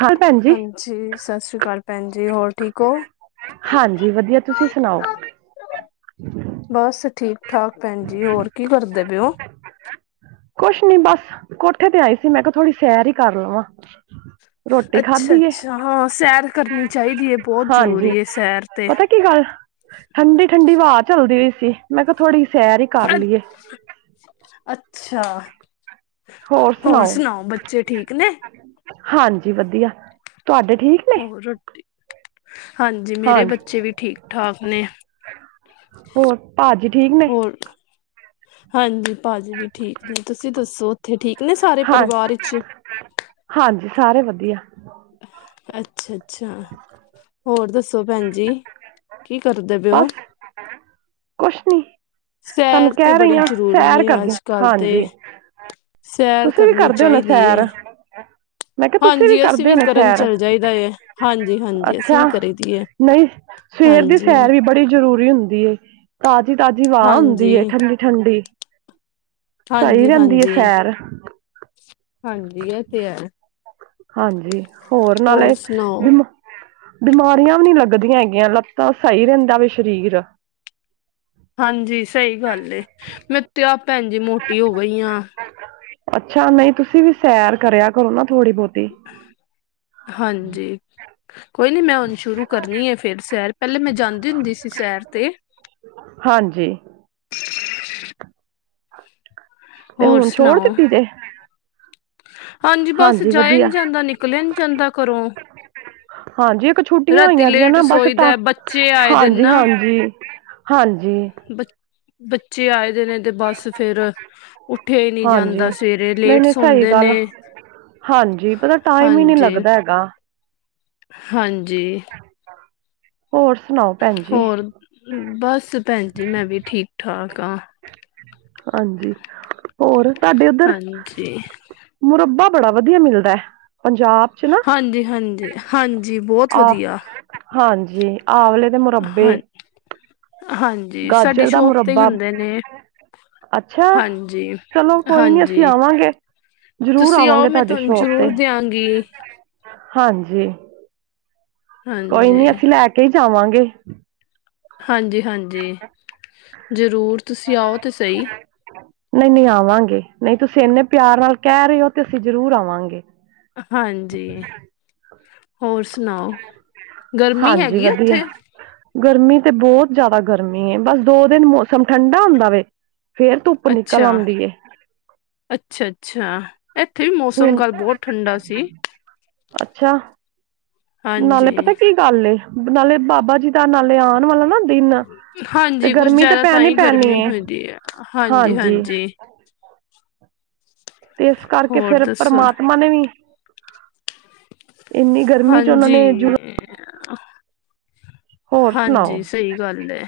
ਹਾਂ ਭੈਣ ਜੀ ਹਾਂਜੀ, 'ਸਤਿ ਸ੍ਰੀ ਅਕਾਲ' ਭੈਣ ਜੀ ਹੋਰ ਠੀਕ ਹੋ। ਹਾਂਜੀ ਵਧੀਆ ਤੁਸੀਂ ਸੁਣਾਓ। ਬਸ ਠੀਕ-ਠਾਕ ਭੈਣਜੀ ਹੋਰ ਕੀ ਕਰਦੇ ਪੇ ਓ? ਕੁਛ ਨੀ ਬਸ ਕੋਠੇ ਤੇ ਆਈ ਸੀ ਮੈਂ ਕਿਹਾ ਥੋੜੀ ਸੈਰ ਹੀ ਕਰ ਲਵਾਂ। ਰੋਟੀ ਅੱਛਾ ਖਾਧੀ ਏ ਅੱਛਾ ਹਾਂ ਸੈਰ ਕਰਨੀ ਚਾਹੀਦੀ ਏ ਬਹੁਤ ਹਾਂਜੀ ਜਰੂਰੀ ਏ ਸੈਰ ਤੇ। ਪਤਾ ਕੀ ਗੱਲ ਠੰਡੀ ਠੰਡੀ ਵਾ ਚੱਲਦੀ ਬਈ ਸੀ ਮੈਂ ਕਿਹਾ ਥੋੜੀ ਸੈਰ ਹੀ ਕਰ ਲੀਏ। ਅੱਛਾ ਹੋਰ ਸੁਣਾਓ ਬੱਚੇ ਠੀਕ ਨੇ। ਹਾਂਜੀ ਵਧੀਆ ਤੁਹਾਡੇ ਠੀਕ ਨੇ ਰੋਟੀ ਹਾਂਜੀ ਹਾਂ ਮੇਰੇ ਬੱਚੇ ਵੀ ਠੀਕ ਠਾਕ ਨੇ। ਹੋਰ ਭਾਜੀ ਠੀਕ ਨੇ। ਹੋਰ ਹਾਂਜੀ ਭਾਜੀ ਵੀ ਠੀਕ ਨੇ ਤੁਸੀਂ ਦੱਸੋ ਉੱਥੇ ਠੀਕ ਨੇ ਸਾਰੇ ਹਾਂ ਪਰਿਵਾਰ ਇੱਚ। ਹਾਂਜੀ ਸਾਰੇ ਵਧੀਆ। ਅੱਛਾ ਅੱਛਾ ਹੋਰ ਦੱਸੋ ਭੈਣ ਜੀ। ਕੀ ਕਰਦੇ ਬੇ ਓ। ਬਸ ਕੁਛ ਨੀ ਤੁਹਾਨੂੰ ਸੈਰ ਤੇ ਕਹਿ ਰਹੀ ਬੜੀ ਹਾਂ ਜ਼ਰੂਰੀ ਸੈਰ ਏ ਕਰਦੇ ਅੱਜ ਕੱਲ ਤੇ। ਹਾਂਜੀ ਸੈਰ ਤੁਸੀਂ ਵੀ ਕਰਨੀ ਕਰਦੇ ਹੋ ਨਾ ਚਾਹੀਦੀ ਏ। ਸੈਰ ਮੈਂ ਕਿਹਾ ਤੁਸੀਂ ਹਾਂਜੀ ਅਸੀਂ ਕਰਦੇ ਹੋ ਵੀ ਨਾ ਕਰਨ ਸੈਰ ਚੱਲ ਜਾਈਦਾ ਏ, ਹਾਂਜੀ ਹਾਂਜੀ ਅਸੀਂ ਵੀ ਕਰੀ ਦੀ ਏ। ਨਈ ਸਵੇਰ ਦੀ ਹਾਂਜੀ ਸੈਰ ਵੀ ਬੜੀ ਜ਼ਰੂਰੀ ਹੁੰਦੀ ਏ। ਤਾਜ਼ੀ ਤਾਜ਼ੀ ਵਾਹ ਹੁੰਦੀ ਹਾਂਜੀ ਏ ਠੰਡੀ ਠੰਡੀ ਸਈ ਹਾਂਜੀ ਰਹਿੰਦੀ ਏ ਹਾਂਜੀ ਸੈਰ। ਹਾਂਜੀ ਇਹ ਤੇ ਹੈ। ਹਾਂਜੀ ਹੋਰ ਨਾਲੇ। ਬਿਮਾਰੀਆਂ ਵੀ ਨੀ ਲੱਗਦੀਆਂ ਹੈਗੀਆਂ ਲੱਤਾਂ ਸਹੀ ਰਹਿੰਦਾ ਵੇ ਸਰੀਰ। ਹਾਂਜੀ ਸਈ ਗੱਲ ਏ ਮੈਂ ਤੇ ਆਪ ਭੈਣ ਜੀ ਮੋਟੀ ਹੋ ਗਈ ਆਂ। ਅੱਛਾ ਨਈ ਤੁਸੀਂ ਵੀ ਸੈਰ ਕਰਿਆ ਕਰੋ ਨਾ ਥੋੜ੍ਹੀ ਬਹੁਤੀ। ਹਾਂਜੀ ਕੋਈ ਨੀ ਮੈਂ ਹੁਣ ਸ਼ੁਰੂ ਕਰਨੀ ਏ ਫੇਰ ਸੈਰ ਪੈਲੇ ਮੈਂ ਜਾਂਦੀ ਹੁੰਦੀ ਸੀ ਸੈਰ ਤੇ। ਹਾਂਜੀ ਤੇ ਹੋਰ ਹੁਣ ਛੋੜ ਸੁਣਾਓ ਦਿੱਤੀ ਜੇ। ਹਾਂਜੀ ਬਸ ਜਾਏ ਨੀ ਜਾਂਦਾ ਨਿਕਲਿਆ ਨੀ ਜਾਂਦਾ ਘਰੋਂ। ਹਾਂਜੀ ਇੱਕ ਛੁੱਟੀਆਂ ਰਾਤੀ ਹੋਈਆਂ ਦੀਆਂ ਲੇਟ ਨਾ ਬਸ ਸੋਈਦਾ ਬੱਚੇ ਆਏ ਦੇ ਹਾਂਜੀ ਨਾ ਹਾਂਜੀ ਹਾਂਜੀ ਬ ਬੱਚੇ ਆਏ ਦੇ ਨੇ। ਤੇ ਬਸ ਫੇਰ ਉੱਠਿਆ ਈ ਨੀ ਹਾਂਜੀ ਜਾਂਦਾ ਸਵੇਰੇ ਨਹੀਂ ਲੇਟ ਨਹੀਂ ਸਹੀ ਸੋਂਦੇ ਨੇ। ਗੱਲ ਹਾਂਜੀ ਪਤਾ ਟਾਈਮ ਈ ਨੀ ਹਾਂਜੀ ਲੱਗਦਾ ਹੈਗਾ। ਹਾਂਜੀ। ਹੋਰ ਸੁਣਾਓ? ਭੈਣ ਜੀ ਹੋਰ, ਬਸ ਭੈਣ ਜੀ ਮੈਂ ਵੀ ਠੀਕ-ਠਾਕ ਆ। ਹਾਂਜੀ, ਹੋਰ ਤਾਡੇ ਓਧਰ ਹਾਂਜੀ ਮੁਰੱਬਾ ਬੜਾ ਵਧੀਆ ਮਿਲਦਾ ਐ ਪੰਜਾ ਬ ਚ ਨਾ ਹਾਂਜੀ ਹਾਂਜੀ ਹਾਂਜੀ ਬਹੁਤ ਆ, ਵਧੀਆ ਹਾਂਜੀ ਆਵਲੇ ਦੇ ਮੁਰੱਬੇ। ਹਾਂ ਹਾਂਜੀ ਸਾਡੀ ਗਾਜਰ ਦਾ ਸ਼ੋਪ ਤੇ ਈ ਮੁਰੱਬਾ ਹੁੰਦੇ ਨੇ। ਅੱਛਾ, ਹਾਂਜੀ ਚਲੋ ਕੋਈ ਨੀ ਅਸੀਂ ਹਾਂਜੀ ਆਵਾਂਗੇ। ਜ਼ਰੂਰ ਤੁਸੀਂ ਆਓ ਆਵਾਂਗੇ ਮੈਂ ਤੁਹਾਡੀ ਤੁਹਾਨੂੰ ਸ਼ੋਪ ਤੇ, ਜ਼ਰੂਰ ਦਿਆਂਗੀ ਹਾਂਜੀ। ਕੋਈ ਨੀ ਹਾਂਜੀ ਅਸੀਂ ਲੈ ਕੇ ਈ ਜਾਵਾਂਗੇ। ਹਾਂਜੀ-ਹਾਂਜੀ, ਜ਼ਰੂਰ ਤੁਸੀਂ ਆਓ ਤੇ ਸਹੀ। ਨ‌ਈ-ਨ‌ਈ ਆਵਾਂਗੇ ਨ‌ਈ ਤੁਸੀਂ ਐਨੇ ਪਿਆਰ ਨਾਲ ਕਹਿ ਰਹੇ ਓ ਤੇ ਅਸੀਂ ਜ਼ਰੂਰ ਆਵਾਂਗੇ। ਹਾਂਜੀ, ਹੋਰ ਸੁਣਾਓ ਗਰਮੀ ਹਾਂਜੀ ਹੈਗੀ ਉਥੇ? ਵਧੀਆ ਗਰਮੀ ਤੇ ਬਹੁਤ ਜਾਦਾ ਗਰਮੀ ਏ ਬਸ ਦੋ ਦਿਨ ਮੌਸਮ ਠੰਡਾ ਹੁੰਦਾ ਵੇ। ਫੇਰ ਧੁੱਪ ਨਿਕਲ ਆਦੀ ਏ। ਅੱਛਾ-ਅੱਛਾ, ਏਥੇ ਵੀ ਮੌਸਮ ਹੁਣ ਕੱਲ ਬਹੁਤ ਠੰਡਾ ਸੀ। ਅੱਛਾ। ਨਾਲੇ ਹਾਂਜੀ ਪਤਾ ਕੀ ਗੱਲ ਏ ਨਾਲੇ ਬਾਬਾ ਜੀ ਦਾ ਨਾਲੇ ਆਣ ਵਾਲਾ ਨਾ ਦਿਨ, ਤੇ ਹਾਂਜੀ ਕੁਛ ਗਰਮੀ ਤਾਂ ਜ਼ਿਆਦਾ ਪੈਣ ਹੀ ਪੈਣੀ ਗਰਮੀ ਏ, ਹੁੰਦੀ ਹੈ ਹਾਂਜੀ। ਤੇ ਇਸ ਕਰਕੇ ਹੋਰ ਫੇਰ ਦੱਸੋ ਪਰਮਾਤਮਾ ਨੇ ਵੀ ਇੰਨੀ ਗਰਮੀ ਚ ਉਹਨਾਂ ਹਾਂਜੀ। ਨੇ ਜੁ ਹੋਰ ਸੁਣਾਓ ਹਾਂਜੀ ਸਹੀ ਗੱਲ ਐ।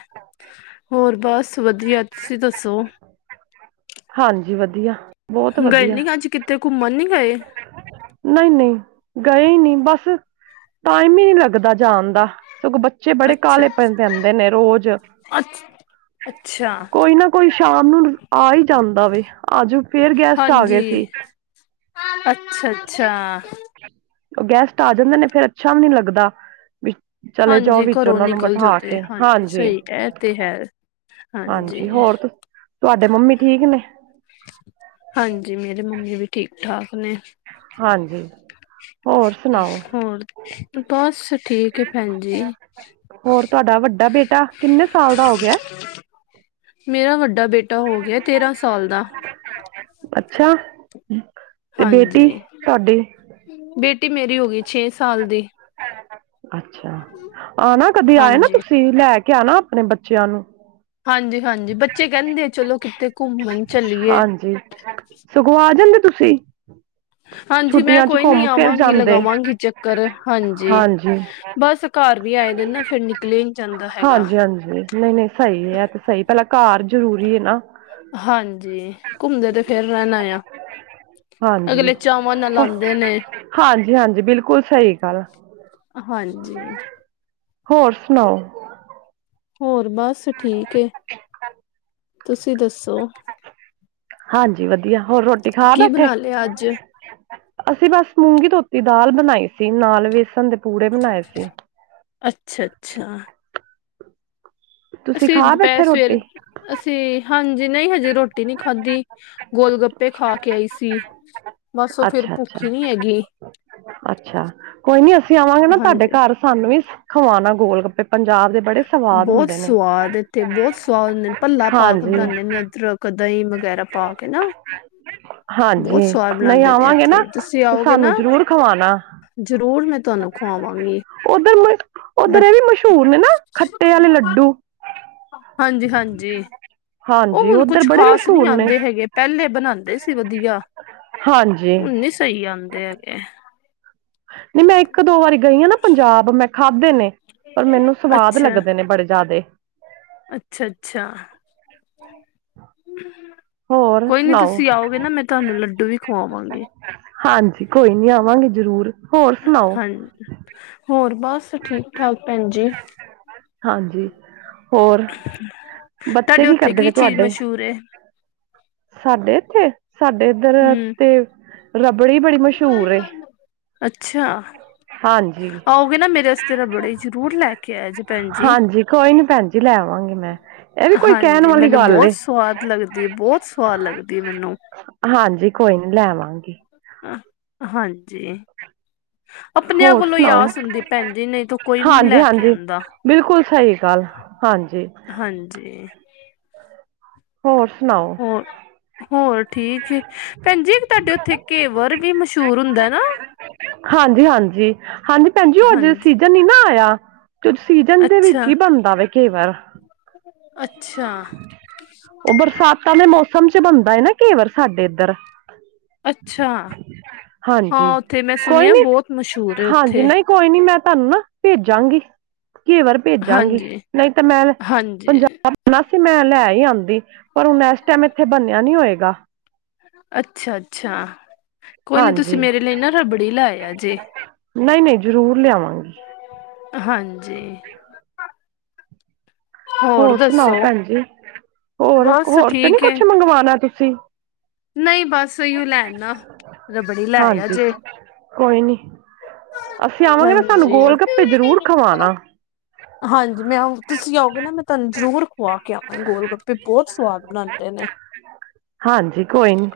ਹੋਰ ਬਸ ਵਧੀਆ, ਤੁਸੀਂ ਦੱਸੋ? ਹਾਂਜੀ ਵਧੀਆ। ਬਹੁਤ ਗਏ ਵਧੀਆ ਨੀ ਅੱਜ ਕਿਤੇ ਘੁੰਮਣ ਨੀ ਗਏ? ਨ‌ਈ-ਨ‌ਈ, ਗਏ ਈ ਨੀ ਬਸ ਟਾਈਮ ਈ ਨੀ ਲੱਗਦਾ ਜਾਣ ਦਾ ਸਗੋਂ ਬੱਚੇ ਬੱਚੇ ਬੜੇ ਅੱਛਾ ਕਾਲੇ ਪ‌ਏ ਪੈਦੇ ਨੇ ਰੋਜ਼। ਅੱਛਾ ਅੱਛ ਅੱਛਾ। ਕੋਈ ਨਾ ਕੋਈ ਸ਼ਾਮ ਨੂੰ ਆ ਈ ਜਾਂਦਾ ਵੇ ਅੱਜ ਫੇਰ ਗੈਸਟ ਆ ਗਏ ਸੀ। ਅੱਛਾ-ਅੱਛਾ। ਗੈਸਟ ਆ ਜਾਂਦੇ ਨੇ ਫੇਰ ਅੱਛਾ ਵੀ ਨੀ ਲੱਗਦਾ ਵੀ ਚਲੇ ਜਾਓ ਹਾਂਜੀ ਵਿੱਚ ਘਰੋਂ ਉਹਨਾਂ ਨੂੰ ਨਿਕਲ ਜੋ ਬਿਠਾ ਤੇ, ਕੇ ਹਾਂਜੀ ਸਹੀ ਕਹਿ ਤੇ ਹੈ। ਹਾਂਜੀ ਹੋਰ ਤੁ ਤੁਹਾਡੇ ਮੰਮੀ ਠੀਕ ਨੇ? ਹਾਂਜੀ ਮੇਰੇ ਮੰਮੀ ਵੀ ਠੀਕ-ਠਾਕ ਨੇ। ਹਾਂਜੀ। ਹੋਰ ਸੁਣਾਓ ਹੋਰ, ਤੇ ਬਸ ਠੀਕ ਐ ਭੈਣ ਜੀ। ਹੋਰ ਤੁਹਾਡਾ ਵੱਡਾ ਬੇਟਾ ਕਿੰਨੇ ਸਾਲ ਦਾ ਹੋ ਗਿਆ ਮੇਰਾ ਵੱਡਾ ਬੇਟਾ ਹੋ ਗਿਆ ਤੇਰਾਂ ਸਾਲ ਦਾ। ਅੱਛਾ। ਤੇ ਬੇਟੀ ਹਾਂਜੀ, ਤੁਹਾਡੀ ਬੇਟੀ ਮੇਰੀ ਹੋ ਗਈ ਛੇ ਸਾਲ ਦੀ। ਅੱਛਾ, ਆ ਨਾ ਕਦੇ ਆਏ ਨਾ ਹਾਂਜੀ ਤੁ ਸੀ ਲੈ ਕੇ ਆਣਾ ਆਪਣੇ ਬੱਚਿਆਂ ਨੂੰ। ਹਾਂਜੀ-ਹਾਂਜੀ ਬੱਚੇ ਕਹਿੰਦੇ ਆ ਚਲੋ ਕਿਤੇ ਘੁੰਮਣ ਚਲੀਏ। ਹਾਂਜੀ ਸਗੋਂ ਆ ਜਾਂਦੇ ਤੁਸੀਂ। ਹਾਂਜੀ ਮੈਂ ਛੁੱਟੀਆਂ 'ਚ ਕੋਈ ਨੀ ਘੁੰਮ ਫਿਰ ਆਵਾਂਗੀ ਜਾਂਦੇ ਲਗਾਵਾਂਗੀ ਚੱਕਰ ਹਾਂਜੀ, ਬਸ ਘਰ ਵੀ ਆਏ ਦਿਨ ਨਾ ਫੇਰ ਨਿਕਲਿਆ ਏ ਨੀ ਜਾਂਦਾ ਹੈਗਾ। ਹਾਂਜੀ ਹਾਂਜੀ। ਨਈ-ਨਈ ਸਈ ਐ 'ਤੇ ਸਈ ਪੈਲਾ ਘਰ ਜ਼ਰੂਰੀ ਏ ਨਾ। ਹਾਂਜੀ ਘੁੰਮਦੇ 'ਤੇ ਫੇਰ ਰੈਂਨਾ ਆ। ਹਾਂਜੀ, ਅਗਲੇ ਚਾਵਾਂ ਨਾਲ ਆਉਂਦੇ ਨੇ ਹਾਂਜੀ-ਹਾਂਜੀ ਬਿਲਕੁੱਲ ਸਈ ਗੱਲ। ਹਾਂਜੀ। ਹੋਰ ਸੁਣਾਓ? ਹੋਰ ਬਸ ਠੀਕ ਏ, ਤੁਸੀਂ ਦੱਸੋ? ਹਾਂਜੀ ਵਧੀਆ ਹੋਰ ਰੋਟੀ ਖਾ ਕੀ ਬੈਠੇ? ਬਣਾ ਲਿਆ ਅੱਜ ਅਸੀਂ ਬਸ ਮੂੰਗੀ ਧੋਤੀ ਦਾਲ ਬਣਾਈ ਸੀ ਨਾਲ ਵੇਸਣ ਦੇ ਪੂੜੇ ਬਣਾਏ ਸੀ। ਅੱਛਾ-ਅੱਛਾ। ਤੁਸੀਂ ਅਸੀਂ ਖਾ ਦੁਪੈਰ, ਬੈਠੇ ਸਵੇਰ ਰੋਟੀ ਅਸੀਂ ਹਾਂਜੀ ਨਈ ਹਜੇ ਰੋਟੀ ਨੀ ਖਾਧੀ, ਗੋਲ ਗੱ ਪੇ ਖਾ ਕੇ ਆਈ ਸੀ। ਬਸ ਉਹ ਫਿਰ ਅੱਛਾ-ਅੱਛਾ, ਭੁੱਖ ਹੀ ਨਹੀਂ ਹੈਗੀ ਅੱਛਾ ਕੋਈ ਨੀ ਅਸੀਂ ਆਵਾਂਗੇ ਨਾ ਤੁਹਾਡੇ ਹਾਂਜੀ ਘਰ ਸਾਨੂੰ ਵੀ ਖਵਾਣਾ ਗੋਲ ਗੱਪੇ ਪੰਜਾਬ ਦੇ ਬੜੇ ਸਵਾਦ ਬੋਤ ਹੁੰਦੇ ਨੇ ਸਵਾਦ ਇੱਥੇ ਬੋ ਸਵਾਦ ਹੁੰਦੇ ਨੇ ਭੱਲਾ ਪਾ ਕੇ ਹਾਂਜੀ ਬਣਾਦੇ ਨੇ ਅਦਰ ਕ, ਦਈ ਵਗੈਰਾ ਪਾ ਕੇ ਨਾ। ਬਹੁਤ ਹਾਂਜੀ ਸਵਾਦ ਨਈ ਬਣਾਉਂਦੇ ਨੇ ਆਵਾਂਗੇ ਨਾ ਇੱਥੇ ਤੁਸੀਂ 'ਤੇ ਆਓਗੇ ਸਾਨੂੰ ਨਾ ਜ਼ਰੂਰ ਖਵਾਣਾ। ਜ਼ਰੂਰ ਮੈਂ ਤੁਹਾਨੂੰ ਖਵਾਵਾਂਗੀ ਉੱਧਰ‌ ਮਸ ਬ ਉੱਧਰ ਏ ਵੀ ਮਸ਼ਹੂਰ ਨੇ ਨਾ ਖੱਟੇ ਆਲੇ ਲੱਡੂ। ਹਾਂਜੀ-ਹਾਂਜੀ। ਉਹ ਹਾਂਜੀ ਹੁਣ ਉਧਰ ਕੁਛ ਬੜੇ ਖ਼ਾਸ ਨਹੀਂ ਮਸ਼ਹੂਰ ਨੇ ਆਉਂਦੇ ਹੈਗੇ ਪਹਿਲੇ ਬਣਾਉਂਦੇ ਸੀ ਵਧੀਆ, ਹਾਂਜੀ। ਹੁਣ ਨੀ ਸਹੀ ਆਂਦੇ ਹੈਗੇ। ਨਹੀਂ ਮੈਂ ਇੱਕ ਦੋ ਵਾਰੀ ਗਈ ਹਾਂ ਨਾ ਪੰਜਾਬ ਮੈਂ ਖਾਧੇ ਨੇ, ਪਰ ਮੈਨੂੰ ਸਵਾਦ ਲੱਗਦੇ ਨੇ ਬੜੇ ਜਿਆਦੇ। ਅੱਛਾ, ਅੱਛਾ। ਹੋਰ ਕੋਈ ਨੀ ਸੁਣਾਓ ਤੁਸੀਂ ਆਓਗੇ ਨਾ, ਮੈਂ ਤੁਹਾਨੂੰ ਲੱਡੂ ਵੀ ਖਵਾਵਾਂਗੀ। ਹਾਂਜੀ ਕੋਈ ਨੀ ਆਵਾਂਗੇ ਜ਼ਰੂਰ। ਹੋਰ ਸੁਣਾਓ ਹਾਂ ਹੋਰ ਬਸ ਠੀਕ ਠਾਕ ਭੈਣ ਜੀ। ਹਾਂਜੀ, ਹੋਰ ਬੱਚੇ ਕੀ ਕਰਦੇ ਪਏ ਤੁਹਾਡੇ, ਓਰੇ ਸਾਡੇ ਇੱਥੇ ਸਾਡੇ ਇੱਧਰ ਹੂੰ ਤੇ ਰਬੜੀ ਬੜੀ ਮਸ਼ਹੂਰ ਏ, ਅੱਛਾ। ਹਾਂਜੀ ਆਓਗੇ ਨਾ ਮੇਰੇ ਵਾਸਤੇ ਰਬੜੀ ਜ਼ਰੂਰ ਲੈ ਕੇ ਆਯਾ ਜੇ ਭੈਣ ਜੀ, ਹਾਂਜੀ ਕੋਈ ਨੀ ਭੈਣ ਜੀ ਲੈ ਆਵਾਂਗੀ ਮੈਂ ਇਹ ਵੀ ਕੋਈ ਕਹਿਣ ਹਾਂਜੀ ਵਾਲੀ ਮੈਨੂੰ ਗੱਲ ਬਹੁਤ ਏ ਸਵਾਦ ਲੱਗਦੀ ਬਹੁਤ ਸਵਾਦ ਲੱਗਦੀ ਮੈਨੂੰ। ਹਾਂਜੀ ਕੋਈ ਨੀ ਲੈਵਾਂਗੀ। ਹਾਂਜੀ। ਆਪਣਿਆਂ ਹੋਰ ਕੋਲੋਂ ਈ ਸੁਣਾਓ ਆਸ ਹੁੰਦੀ ਭੈਣ ਜੀ ਨਹੀਂ ਤਾਂ ਕੋਈ ਵੀ ਨਹੀਂ ਹਾਂਜੀ ਲੈ ਕੇ ਹਾਂਜੀ ਆਉਂਦਾ। ਬਿਲਕੁਲ ਸਹੀ ਗੱਲ ਹਾਂਜੀ। ਹਾਂਜੀ। ਹੋਰ ਸੁਣਾਓ। ਹੋਰ ਹੋਰ ਠੀਕ ਹੈ, ਭੈਣ ਜੀ ਤੁਹਾਡੇ ਉੱਥੇ ਕੇਵਰ ਵੀ ਮਸ਼ਹੂਰ ਹੁੰਦਾ ਨਾ। ਹਾਂਜੀ-ਹਾਂਜੀ, ਹਾਂਜੀ ਭੈਣ ਜੀ ਏਧਰ ਹਾਂਜੀ ਸੀ। ਸੀਜਨ ਨੀ ਨਾ ਆਯਾ, ਸੀਜਨ ਦੇ ਵਿੱਚ ਅੱਛਾ ਈ ਬਨਦਾ ਵੇ ਕੇਵਰ। ਅੱਛਾ। ਓ ਬਰਸਾਤਾਂ ਦੇ ਮੌਸਮ ਚ ਬਨਦਾ ਏ ਨਾ ਕੇਵਰ, ਸਾਡੇ ਏਧਰ। ਅੱਛਾ, ਹਾਂਜੀ ਹਾਂ ਓਥੇ ਮੈਂ ਕੋਈ ਸੁਨੇਆ ਨੀ ਬੋਤ ਮਸ਼ੁਰ ਐ ਹਾਂਜੀ ਉੱਥੇ। ਨਹੀਂ ਕੋਈ ਨੀ ਮੈਂ ਤਾਨੂੰ ਨਾ ਭੇਜਾਂਗੀ, ਘੇਵਰ ਭੇਜਾਂਗੀ ਹਾਂਜੀ ਨਈਂ ਤਾਂ ਮੈਂ ਹਾਂਜੀ। ਪੰਜਾਬ ਸੀ ਮੈਂ ਲੈ ਈ ਆਂਦੀ ਪਰ ਹੁਨ ਏਸ ਟੈਮ ਏਥੇ ਬਨੇਆ ਨੀ ਹੋਏਗਾ। ਅੱਛਾ-ਅੱਛਾ, ਕੋਈ ਨੀ ਤੁਸੀਂ ਹਾਂਜੀ ਮੇਰੇ ਲਈ ਨਾ ਰਬੜੀ ਲੈਯਾ ਜੇ। ਨਈਂ-ਨਈਂ ਜਰੂਰ ਲਿਆਵਾਂਗੀ। ਹਾਂਜੀ। ਹੋਰ ਸੁਨਾਓ ਭੈਣ ਜੀ, ਹੋਰ ਬਸ ਹੋਰ ਤੇ ਨੀ ਠੀਕ ਏ ਕੁਛ ਮੰਗਵਾਣਾ ਤੁਸੀ? ਨਹੀਂ ਬਸ ਇਹੀਓ ਲੈਣ ਆ ਰਬੜੀ ਲੈ ਆ ਹਾਂਜੀ। ਜੇ ਕੋਈ ਨੀ, ਅਸੀਂ ਆਵਾਂਗੇ ਨਾ ਸਾਨੂੰ ਹਾਂਜੀ ਗੋਲ ਗੱਪੇ ਜਰੂਰ ਖਵਾਨਾ। ਹਾਂਜੀ, ਮੈਂ ਤੁਸੀ ਆਓਗੇ ਨਾ ਮੈਂ ਤਾਨੂੰ ਜਰੂਰ ਖੁਵਾ ਕੇ ਆਵਾਂ, ਗੋਲ ਗੱਪੇ ਬੋਤ ਸਵਾਦ ਬਨਾਂਦੇ ਨੇ। ਹਾਂਜੀ ਕੋਈ ਨੀ,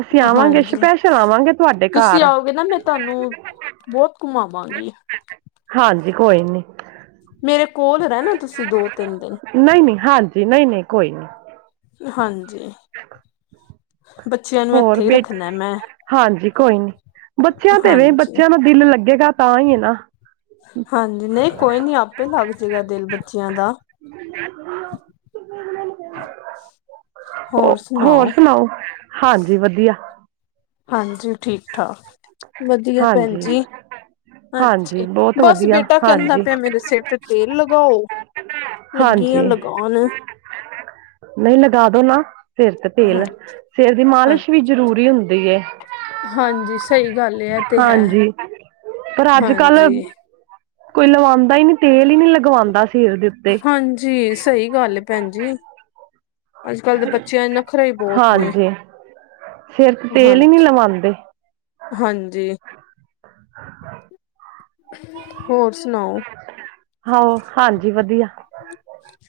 ਅਸੀ ਆਵਾਂਗੇ ਹਾਂਜੀ ਸਪੈਸ਼ਰ ਆਵਾਂਗੇ। ਤੁਹਾਡੇ ਤੁਸੀਂ ਘਰ ਆਓਗੇ ਨਾ ਮੈਂ ਤਾਨੂੰ ਬੋਤ ਘੁਮਾਵਾਂਗੀ। ਹਾਂਜੀ, ਕੋਈ ਨੀ। ਮੇਰੇ ਕੋਲ ਰੈਨਾ, ਤੁਸੀਂ ਦੋ-ਤੇਂਨ ਦਿਨ। ਨਈਂ-ਨਈਂ, ਹਾਂਜੀ ਨਈਂ-ਨਈਂ ਕੋਈ ਨਈਂ। ਹਾਂਜੀ। ਬੱਚਿਆਂ ਨੂੰ ਹੋਰ ਇੱਥੇ ਹੀ ਬੇਟਾ ਰੱਖਣਾ ਮੈਂ [unintelligible] ਬੱਚੇਆਂ ਤੇਵੇਂ ਹਾਂਜੀ ਬੱਚੇ ਆਂ ਦਾ ਦਿਲ ਲੱਗੇਗਾ ਤਾਂ ਈਏ ਨਾ। ਹਾਂਜੀ, ਨਈਂ ਕੋਈ ਨੀ ਆਪੇ ਲੱਗ ਜੇਗਾ ਦੇਲ ਬੱਚੇਆਂ ਦਾ। [inaudible] [inaudible] ਹੋਰ ਸੁਨਾ ਹੋਰ ਸੁਨਾਓ। ਹਾਂਜੀ, ਵਧੀਆ। ਹਾਂਜੀ, ਠੀਕ-ਠਾਕ। ਵਧੀਆ ਭੈਣ ਹਾਂਜੀ ਜੀ, ਹਾਂਜੀ ਅੱਛਾ ਬਹੁਤ ਬਸ ਵਧੀਆ ਬੇਟਾ ਕੈਂਦਾ ਹਾਂਜੀ ਪੇਆ ਮੇਰੇ ਸਿਰ ਤੇ ਤੇ ਲਗਾਓ, ਲੱਗੀਆਂ ਲਗਾਨ। ਨਈਂ, ਲਗਾ ਦੋ ਨਾ ਸੇਰ ਤੇ ਤੇਲ। ਹਾਂਜੀ ਸੇਰ ਦੀ ਹਾਂਜੀ ਮਾਲਿਸ਼ ਵੀ ਜ਼ਰੂਰੀ ਹੁੰਦੀ ਏ। ਹਾਂਜੀ ਸਹੀ ਗੱਲ ਏ, ਐ ਤੇ ਹੈ, ਹਾਂਜੀ ਪਰ ਅੱਜ ਕੱਲ ਹਾਂਜੀ। ਕੋਈ ਲਵਾਂਦਾ ਈਨੀ ਤੇਲ ਈ ਨੀ ਲਗਵਾਂਦਾ ਸੇਰ ਦੇ ਉੱਤੇ ਹਾਂਜੀ, ਸਈ ਗੱਲ ਏ, ਭੈਣ ਜੀ। ਅੱਜ-ਕੱਲ੍ਹ ਦੇ ਬੱਚੇਆਂ 'ਚ ਨੱਖਰੇ ਈ ਬੋਤ ਨੇ। ਸੇਰ ਤੇ ਤੇਲ ਈ ਨੀਂ ਹਾਂਜੀ ਲਵਾਂਦੇ। ਹਾਂਜੀ। ਹੋਰ ਸੁਨਾਓ। ਆਹੋ ਹਾਂਜੀ ਵਧੀਆ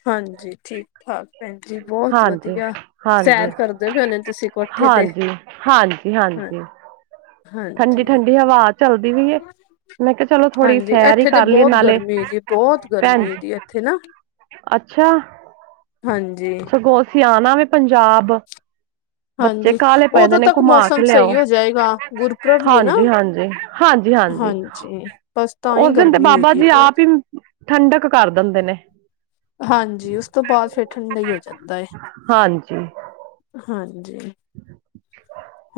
ਹਾਂਜੀ, ਠੀਕ-ਠਾਕ। ਭੈਨ ਜੀ, ਬੋਤ ਹਾਂਜੀ ਵਧੀਆ ਸੈਰ ਹਾਂਜੀ ਕਰਦੇ ਪਏ ਹੋਨੇ ਤੂਸੀਂ ਕੋਠੇ ਤੇ। ਹਾਂ ਹਾਂਜੀ-ਹਾਂਜੀ, ਹਾਂਜੀ। ਠੰਢੀ-ਠੰਢੀ ਹਵਾ ਚੱਲਦੀ ਵੀਏ। ਮੈਂ ਕਿਹਾ ਚਲੋ ਥੋੜ੍ਹੀ ਹਾਂਜੀ ਸੈਰ ਇੱਥੇ ਤੇ ਕਰ ਲਈਏ ਬਹੁਤ ਨਾਲੇ ਗਰਮੀ ਜੀ ਬਹੁਤ ਭੈਣ ਗਰਮੀ ਜੀ ਇੱਥੇ ਨਾ ਅੱਛਾ ਹਾਂਜੀ ਅਸੀ ਆਣਾ ਵ ਪੰਜਾਬ ਬੱਚੇ ਹਾਂਜੀ ਕਾਹਲੇ ਪੈਂਦੇ ਉਦੋਂ ਨੇ ਤੱਕ ਘੁਮਾ ਕੇ ਮੌਸਮ ਲਿਆਓ ਸਹੀ ਹੋ ਜਾਏਗਾ ਗੁਰਪੁਰਬ ਹੀ ਹੈ ਨਾ ਹਾਂਜੀ ਹਾਂਜੀ ਹਾਂਜੀ ਹਾਂਜੀ ਬਸ ਤਾਂ ਹੀ ਉਸ ਦਿਨ ਤੇ ਗਰਮੀ ਹੋਈ ਬਾਬਾ ਦੀ ਜੀ ਆਪ ਬਹੁਤ ਹੀ ਠੰਡਕ ਕਰ ਦਿੰਦੇ ਨੇ ਹਾਂਜੀ ਉਸ ਤੋਂ ਬਾਅਦ ਫੇਿਰ ਠੰਡਾ ਹੀ ਹੋ ਜਾਂਦਾ ਹੈ ਹਾਂਜੀ ਹਾਂਜੀ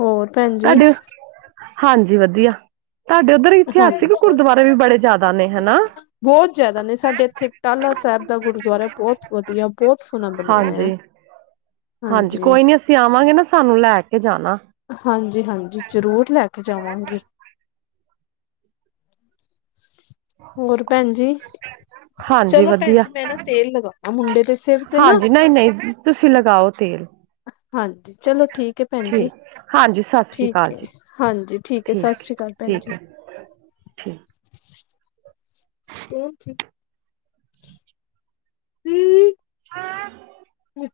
ਹੋਰ ਭੈਣ ਜੀ ਤੁਹਾਡੇ ਹਾਂਜੀ ਵਧੀਆ ਤੁਹਾਡੇ ਉੱਧਰ ਇਤਿਹਾਸਿਕ ਹਾਂਜੀ। ਗੁਰਦੁਆਰੇ ਵੀ ਬੜੇ ਜ਼ਿਆਦਾ ਨੇ ਹਨਾ ਬਹੁਤ ਜਿਆਦਾ ਨੇ ਸਾਡੇ ਇੱਥੇ ਟਾਲਾ ਸਾਹਿਬ ਦਾ ਗੁਰੂਦੁਆਰਾ ਬਹੁਤ ਵਧੀਆ ਬਹੁਤ ਸੋਹਣਾ ਬਣਿਆ ਆ ਹਾਂਜੀ [inaudible] ਹਾਂਜੀ ਕੋਈ ਨੀ ਅਸੀਂ ਆਵਾਂਗੇ ਨਾ ਸਾਨੂੰ ਲੈ ਕੇ ਜਾਣਾ ਹਾਂਜੀ ਹਾਂਜੀ ਜ਼ਰੂਰ ਲੈ ਕੇ ਜਾਵਾਂਗੇ ਹੋਰ ਭੈਣ ਜੀ ਹਾਂਜੀ ਚਲੋ ਭੈਣ ਵਧੀਆ ਜੀ ਮੈਂ ਨਾ ਤੇਲ ਲਗਾਣਾ ਮੁੰਡੇ ਦੇ ਸਿਰ ਤੇ ਨਾ ਸਾਓ ਤੇਲ ਹਾਂਜੀ ਚਲੋ ਠੀਕ ਹੈ ਭੈਣ ਜੀ ਠੀਕ ਹਾਂਜੀ ਸਤ ਠੀਕ ਹੈ ਹਾਂਜੀ ਠੀਕ ਹੈ ਸਤਿ ਸ਼੍ਰੀ ਅਕਾਲ ਭੈਣ ਠੀਕ ਜੀ ਹੈ ਠੀਕ [unintelligible] [unintelligible] [unintelligible] ਇੱਕ